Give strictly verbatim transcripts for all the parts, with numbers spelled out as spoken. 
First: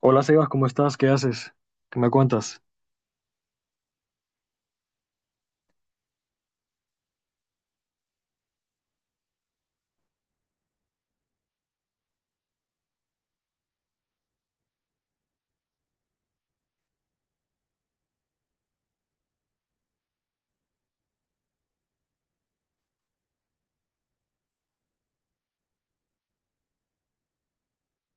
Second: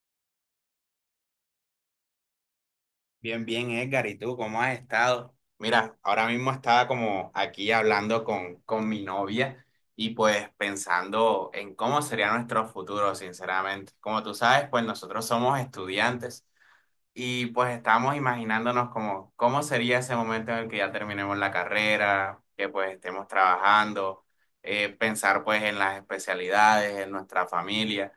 Hola Sebas, ¿cómo estás? ¿Qué haces? ¿Qué me cuentas? Bien, bien, Edgar, ¿y tú cómo has estado? Mira, ahora mismo estaba como aquí hablando con, con mi novia y pues pensando en cómo sería nuestro futuro, sinceramente. Como tú sabes, pues nosotros somos estudiantes y pues estamos imaginándonos como cómo sería ese momento en el que ya terminemos la carrera, que pues estemos trabajando, eh, pensar pues en las especialidades, en nuestra familia.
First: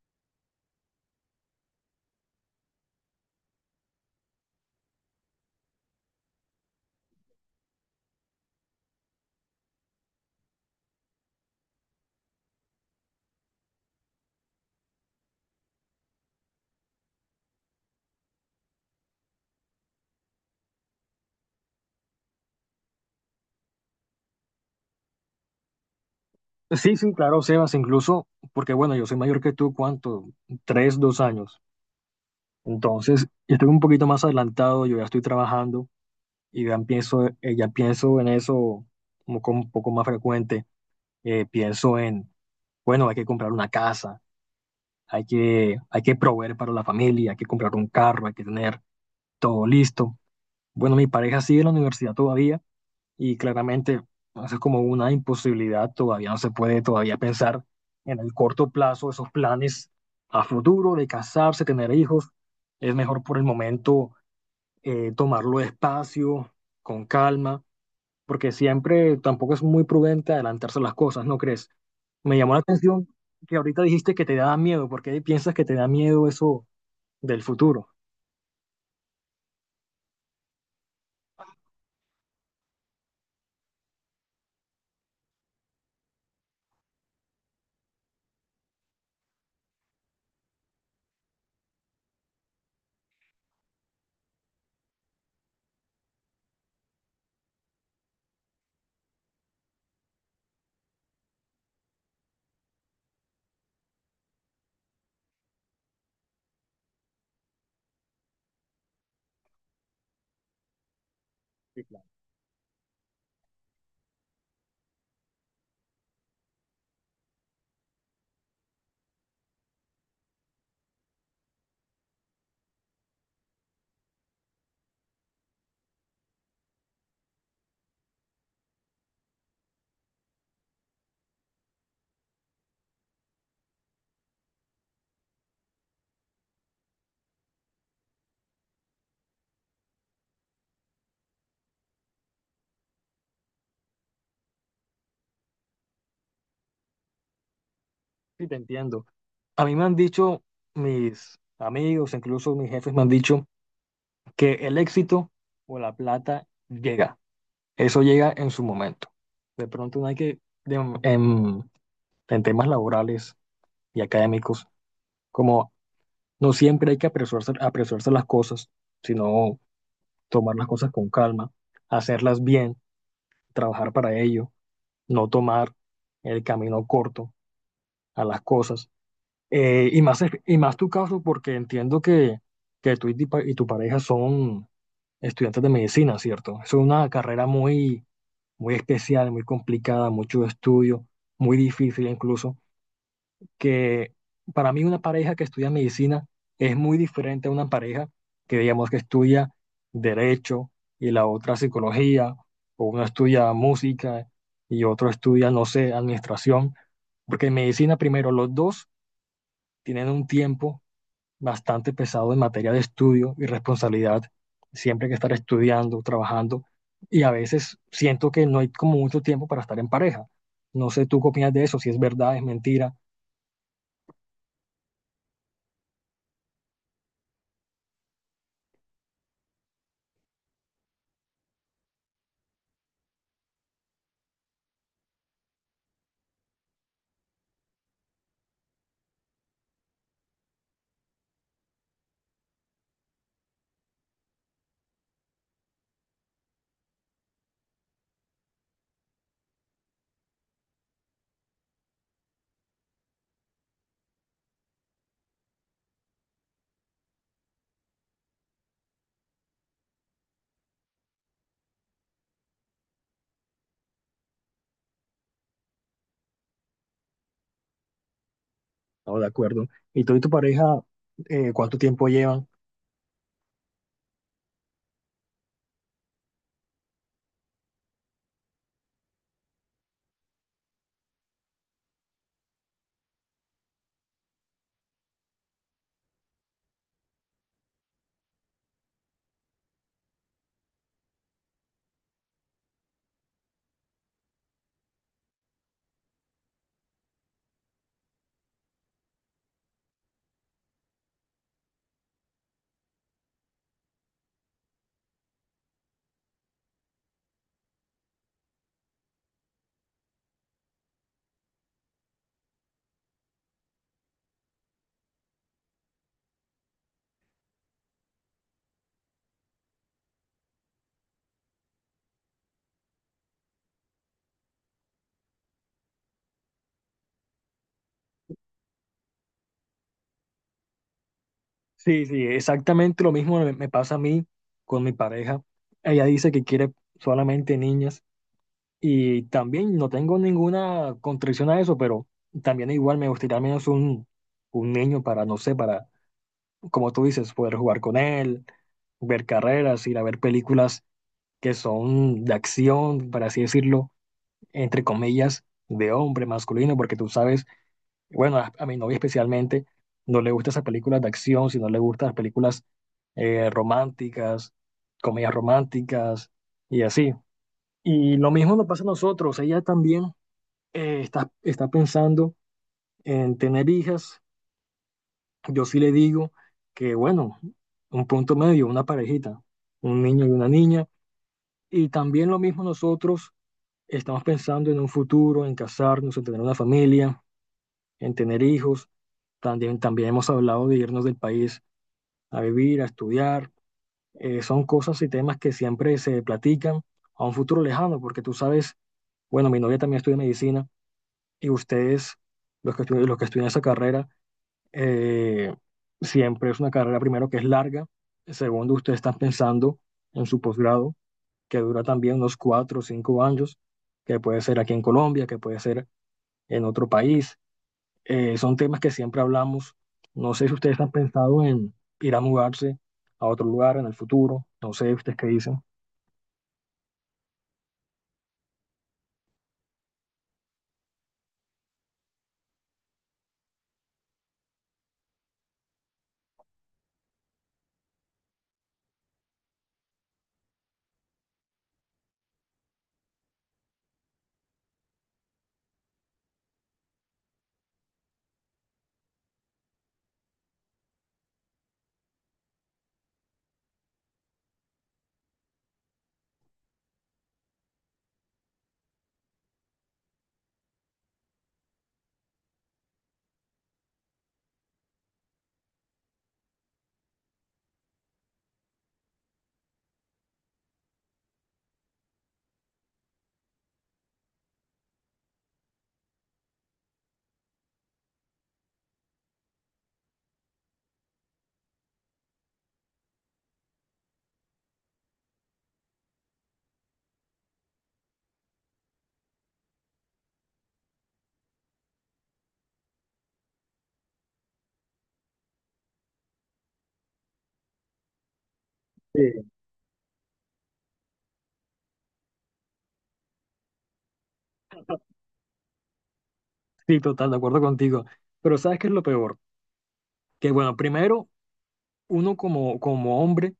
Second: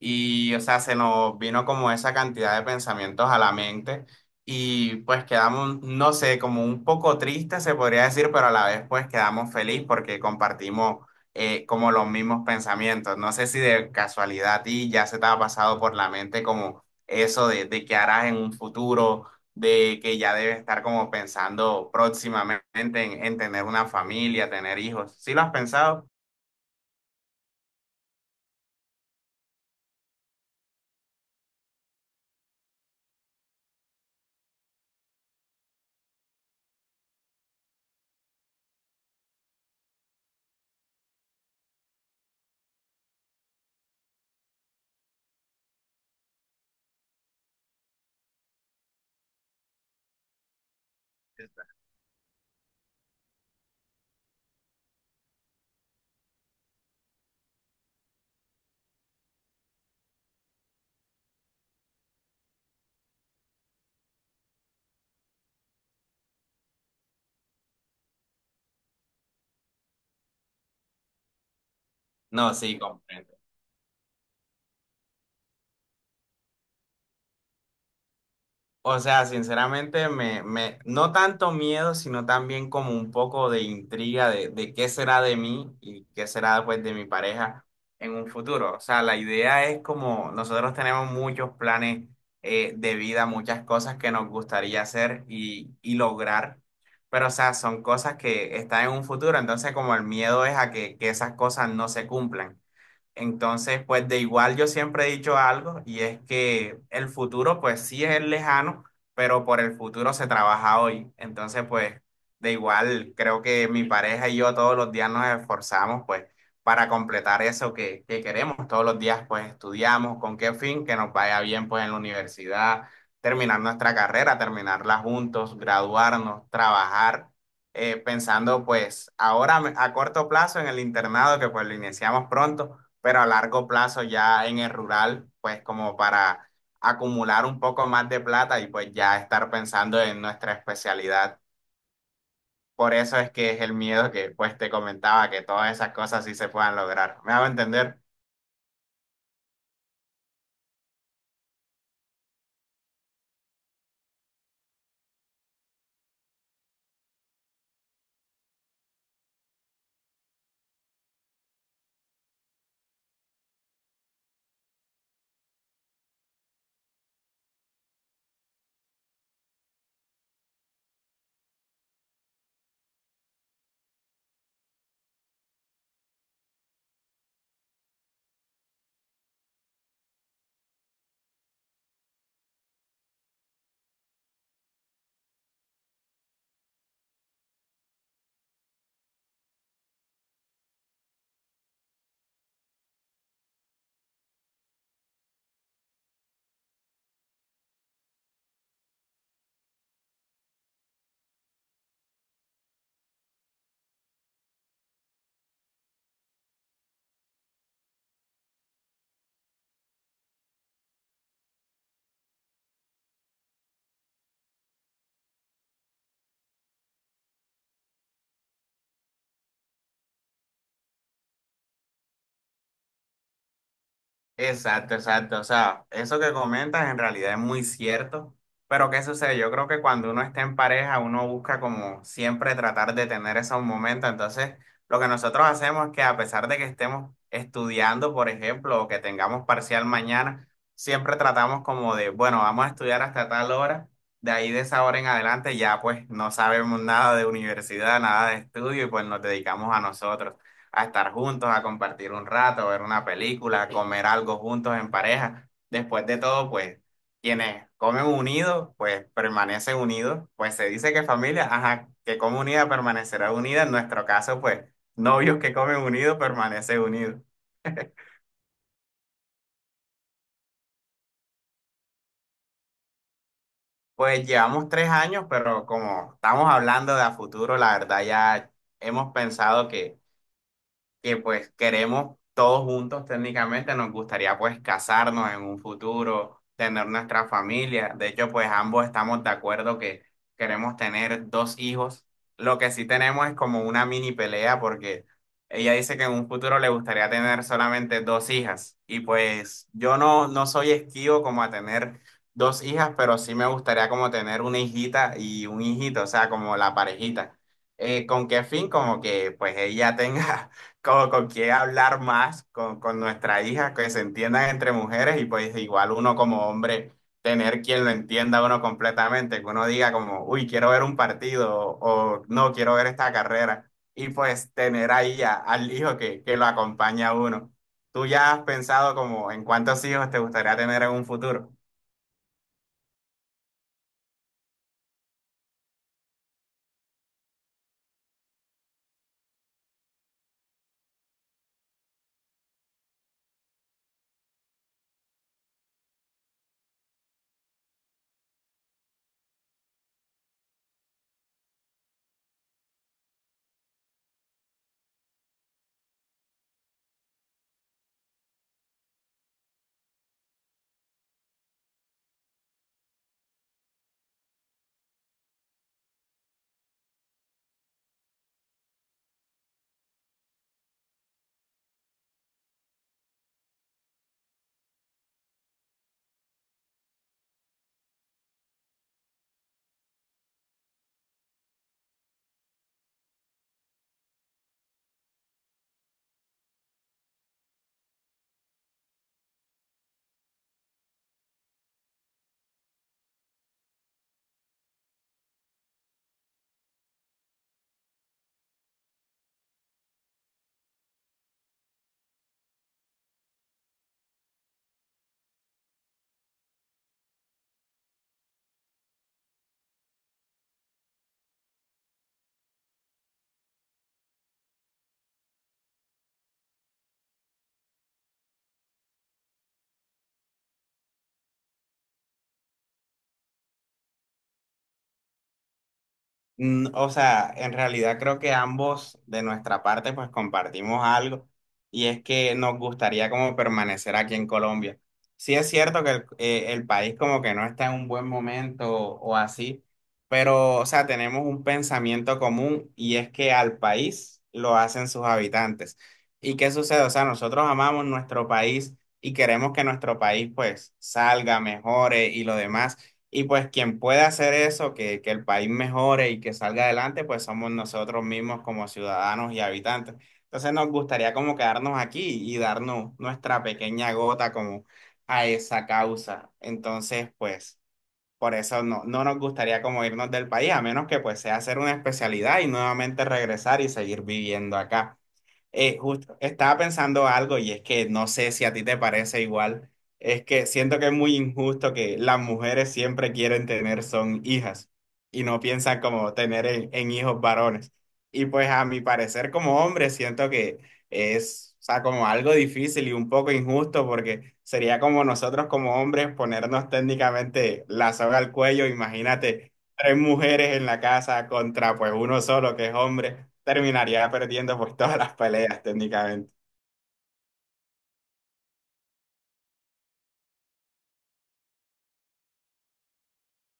Y, o sea, se nos vino como esa cantidad de pensamientos a la mente y pues quedamos, no sé, como un poco tristes se podría decir, pero a la vez pues quedamos feliz porque compartimos eh, como los mismos pensamientos. No sé si de casualidad a ti ya se te ha pasado por la mente como eso de, de qué harás en un futuro, de que ya debes estar como pensando próximamente en, en tener una familia, tener hijos. ¿Sí lo has pensado? Sí, sí, claro, Sebas, incluso, porque bueno, yo soy mayor que tú, ¿cuánto? Tres, dos años. Entonces, yo estoy un poquito más adelantado, yo ya estoy trabajando y ya pienso, eh, ya pienso en eso como con un poco más frecuente. Eh, pienso en, bueno, hay que comprar una casa, hay que, hay que proveer para la familia, hay que comprar un carro, hay que tener todo listo. Bueno, mi pareja sigue en la universidad todavía y claramente eso es como una imposibilidad, todavía no se puede todavía pensar en el corto plazo esos planes a futuro de casarse, tener hijos. Es mejor por el momento eh, tomarlo despacio, con calma, porque siempre tampoco es muy prudente adelantarse las cosas, ¿no crees? Me llamó No, la sí, atención comprendo. que ahorita dijiste que te da miedo. ¿Por qué piensas que te da miedo eso del futuro? O sea, sinceramente, me, me, no tanto miedo, sino también como un poco de intriga de, de qué será de mí y qué será pues de mi pareja en un futuro. O sea, la idea es como nosotros tenemos muchos planes eh, de vida, muchas cosas que nos gustaría hacer y, y lograr, pero o sea, son cosas que están en un futuro, entonces como el miedo es a que, que esas cosas no se cumplan. Entonces, pues de igual yo siempre he dicho algo y es que el futuro pues sí es lejano, pero por el futuro se trabaja hoy. Entonces, Sí, pues claro. de igual creo que mi pareja y yo todos los días nos esforzamos pues para completar eso que, que queremos. Todos los días pues estudiamos con qué fin, que nos vaya bien pues en la universidad, terminar nuestra carrera, terminarla juntos, graduarnos, trabajar eh, pensando pues ahora a corto plazo en el internado que pues lo iniciamos pronto pero a largo plazo ya en el rural, pues como para acumular un poco más de plata y pues ya estar pensando en nuestra especialidad. Por eso es que es el miedo que pues te comentaba, que todas esas cosas sí se puedan lograr. ¿Me hago entender? Sí, te entiendo. A mí me han dicho mis amigos, incluso mis jefes me han dicho que el éxito o la plata llega. Eso llega en su momento. De pronto no hay que, de- en, en temas laborales y académicos, como no siempre hay que apresurarse, apresurarse las cosas, sino tomar las cosas con calma, hacerlas bien, trabajar para ello, no tomar el camino corto a las cosas. Eh, y más, y más tu caso, porque entiendo que, que tú y tu, pa- y tu pareja son estudiantes de medicina, ¿cierto? Es una carrera muy muy especial, muy complicada, mucho estudio, muy difícil incluso, que para mí una pareja que estudia medicina es muy diferente a una pareja que digamos que estudia derecho y la otra psicología, o uno estudia música y otro estudia, no sé, administración, porque en medicina primero los dos tienen un tiempo bastante pesado en materia de estudio y responsabilidad. Siempre hay que estar estudiando, trabajando y a veces siento que no hay como mucho tiempo para estar en pareja. No sé tú qué opinas de eso, si es verdad, es mentira. Exacto, exacto. O sea, eso que comentas en realidad es muy cierto, pero ¿qué sucede? Yo creo que cuando uno está en pareja, uno busca como siempre tratar de tener esos momentos. Entonces, lo que nosotros hacemos es que a pesar de que estemos estudiando, por ejemplo, o que tengamos parcial mañana, siempre tratamos como de, bueno, vamos a estudiar hasta tal hora, de ahí de esa hora en adelante ya pues no sabemos nada de universidad, nada de estudio y pues nos dedicamos a nosotros a estar juntos, a compartir un rato, ver una película, a comer algo juntos en pareja. Después de todo, pues quienes comen unidos, pues permanecen unidos. Pues se dice que familia, ajá, que come unida permanecerá unida. En nuestro caso, pues novios que comen unidos permanecen unidos. No, de acuerdo. ¿Y tú y tu pareja eh, cuánto tiempo llevan? Pues llevamos tres años, pero como estamos hablando de a futuro, la verdad ya hemos pensado que que pues queremos todos juntos técnicamente, nos gustaría pues casarnos en un futuro, tener nuestra familia. De hecho, pues ambos estamos de acuerdo que queremos tener dos hijos. Lo que sí tenemos es como una mini pelea porque ella dice que en un futuro le gustaría tener solamente dos hijas. Y pues yo no, no soy esquivo como a tener dos hijas, pero sí me gustaría como tener una hijita y un hijito, o sea, como la parejita. Eh, ¿con qué fin? Como que pues ella tenga como con qué hablar más con, con nuestra hija, que se entiendan entre mujeres y pues igual uno como hombre, tener quien lo entienda a uno completamente, que uno diga como, uy, quiero ver un partido o no, quiero ver esta carrera y pues tener ahí a- al hijo que, que lo acompaña a uno. ¿Tú ya has pensado como en cuántos hijos te gustaría tener en un futuro? Sí, sí, exactamente lo mismo me me pasa a mí con mi pareja. Ella dice que quiere solamente niñas y también no tengo ninguna contradicción a eso, pero también igual me gustaría al menos un, un niño para, no sé, para como tú dices, poder jugar con él, ver carreras, ir a ver películas que son de acción, para así decirlo, entre comillas, de hombre masculino, porque tú sabes, bueno, a, a mi novia especialmente no le gustan esas películas de acción, sino le gustan las películas eh, románticas, comedias románticas y así. Y lo mismo nos pasa a nosotros, ella también eh, está, está pensando en tener hijas. Yo sí le digo que, bueno, un punto medio, una parejita, un niño y una niña. Y también lo mismo nosotros estamos pensando en un futuro, en casarnos, en tener una familia, en tener hijos. También, también hemos hablado de irnos del país a vivir, a estudiar. Eh, son cosas y temas que siempre se platican a un futuro lejano, porque tú sabes, bueno, mi novia también estudia medicina y ustedes, los que estudian, los que estudian esa carrera, eh, siempre es una carrera, primero, que es larga. Segundo, ustedes están pensando en su posgrado, que dura también unos cuatro o cinco años, que puede ser aquí en Colombia, que puede ser en otro país. Eh, son temas que siempre hablamos. No sé si ustedes han pensado en ir a mudarse a otro lugar en el futuro. No sé ustedes qué dicen. Mm, O sea, en realidad creo que ambos de nuestra parte pues compartimos algo y es que nos gustaría como permanecer aquí en Colombia. Sí es cierto que el, eh, el país como que no está en un buen momento o, o así, pero o sea, tenemos un pensamiento común y es que al país lo hacen sus habitantes. ¿Y qué sucede? O sea, nosotros amamos nuestro país y queremos que nuestro país pues salga, mejore y lo demás. Y pues quien puede hacer eso, que, que el país mejore y que salga adelante, pues somos nosotros mismos como ciudadanos y habitantes. Entonces nos gustaría como quedarnos aquí y darnos nuestra pequeña gota como a esa causa. Entonces, pues por eso no, no nos gustaría como irnos del país, a menos que pues sea hacer una especialidad y nuevamente regresar y seguir viviendo acá. Eh, justo, estaba pensando algo y es que no sé si a ti te parece igual. Es que siento que es muy injusto que las mujeres siempre quieren tener son hijas y no piensan como tener en, en hijos varones. Y pues a mi parecer como hombre siento que es, o sea, como algo difícil y un poco injusto porque sería como nosotros como hombres ponernos técnicamente la soga al cuello. Sí, Imagínate tres mujeres en la casa contra pues uno solo que es hombre, terminaría perdiendo pues todas las peleas técnicamente. Sí, total, de acuerdo contigo. Pero ¿sabes qué es lo peor? Que bueno, primero, uno como, como hombre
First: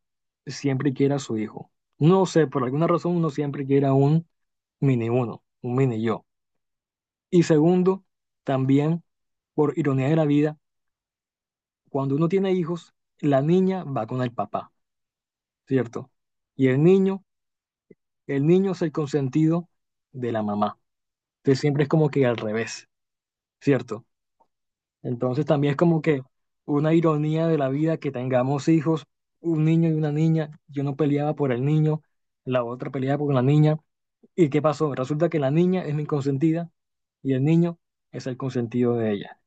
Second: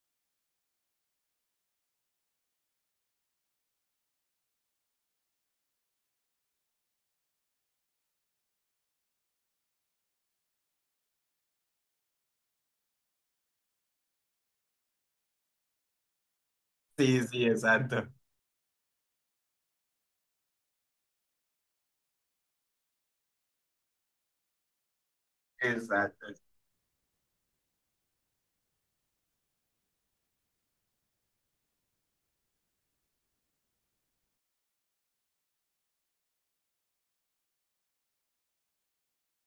siempre quiere a su hijo. No sé, por alguna razón uno siempre quiere a un mini uno, un mini yo. Y segundo, también, por ironía de la vida, cuando uno tiene hijos, la niña va con el papá, ¿cierto? Y el niño, Sí, sí, exacto. el niño es el consentido de la mamá. Entonces siempre es como que al revés, ¿cierto? Entonces también es como que Exacto. una ironía de la vida que tengamos hijos, un niño y una niña. Yo no peleaba por el niño, la otra peleaba por la niña. ¿Y qué pasó? Resulta que la niña es mi consentida y el niño es el consentido de ella.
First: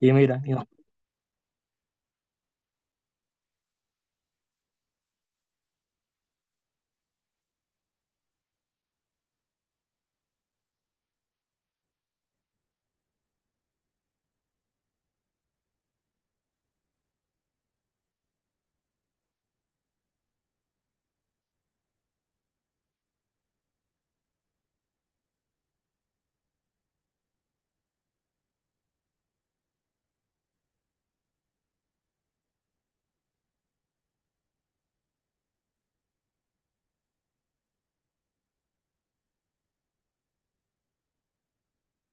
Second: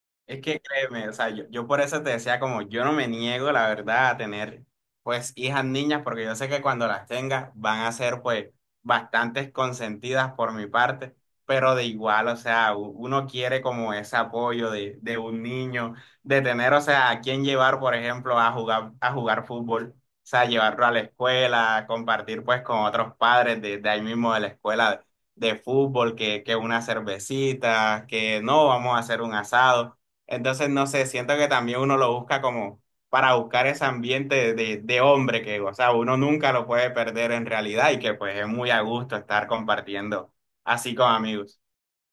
Y Es mira, y que no- créeme, o sea, yo, yo por eso te decía como yo no me niego, la verdad, a tener pues hijas niñas, porque yo sé que cuando las tenga van a ser pues bastantes consentidas por mi parte, pero de igual, o sea, u- uno quiere como ese apoyo de, de un niño, de tener, o sea, a quién llevar, por ejemplo, a jugar, a jugar, fútbol, o sea, llevarlo a la escuela, compartir pues con otros padres de, de ahí mismo de la escuela de, de fútbol, que, que una cervecita, que no, vamos a hacer un asado. Entonces, no sé, siento que también uno lo busca como para buscar ese ambiente de, de- hombre que, o sea, uno nunca lo puede perder en realidad y que pues es muy a gusto estar compartiendo así con amigos.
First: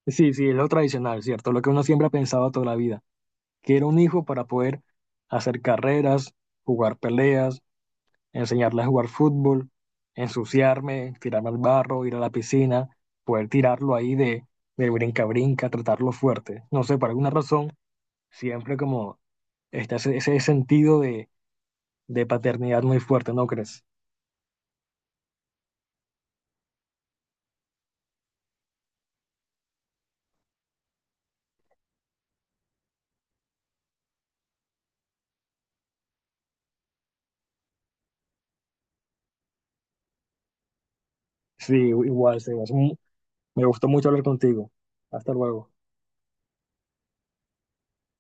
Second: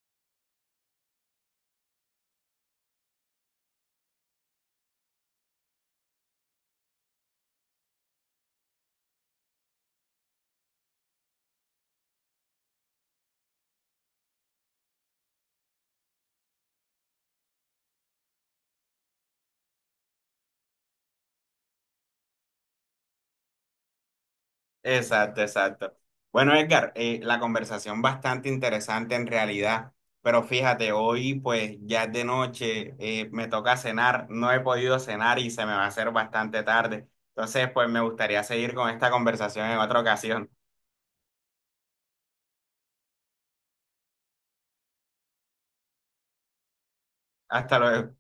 sí, sí, es lo tradicional, ¿cierto? Lo que uno siempre ha pensado toda la vida, que era un hijo para poder hacer carreras, jugar peleas, enseñarle a jugar fútbol, ensuciarme, tirarme al barro, ir a la piscina, poder tirarlo ahí de, de brinca-brinca, tratarlo fuerte. No sé, por alguna razón, siempre como está ese, ese sentido de, de paternidad muy fuerte, ¿no crees? Exacto, exacto. Bueno, Edgar, eh, la conversación bastante interesante en realidad, pero fíjate, hoy pues ya es de noche, eh, me toca cenar, no he podido cenar y se me va a hacer bastante tarde. Entonces, pues me gustaría seguir con esta conversación en otra ocasión. Sí, igual, Sebas. Mm, Me gustó mucho hablar contigo. Hasta luego. Hasta luego.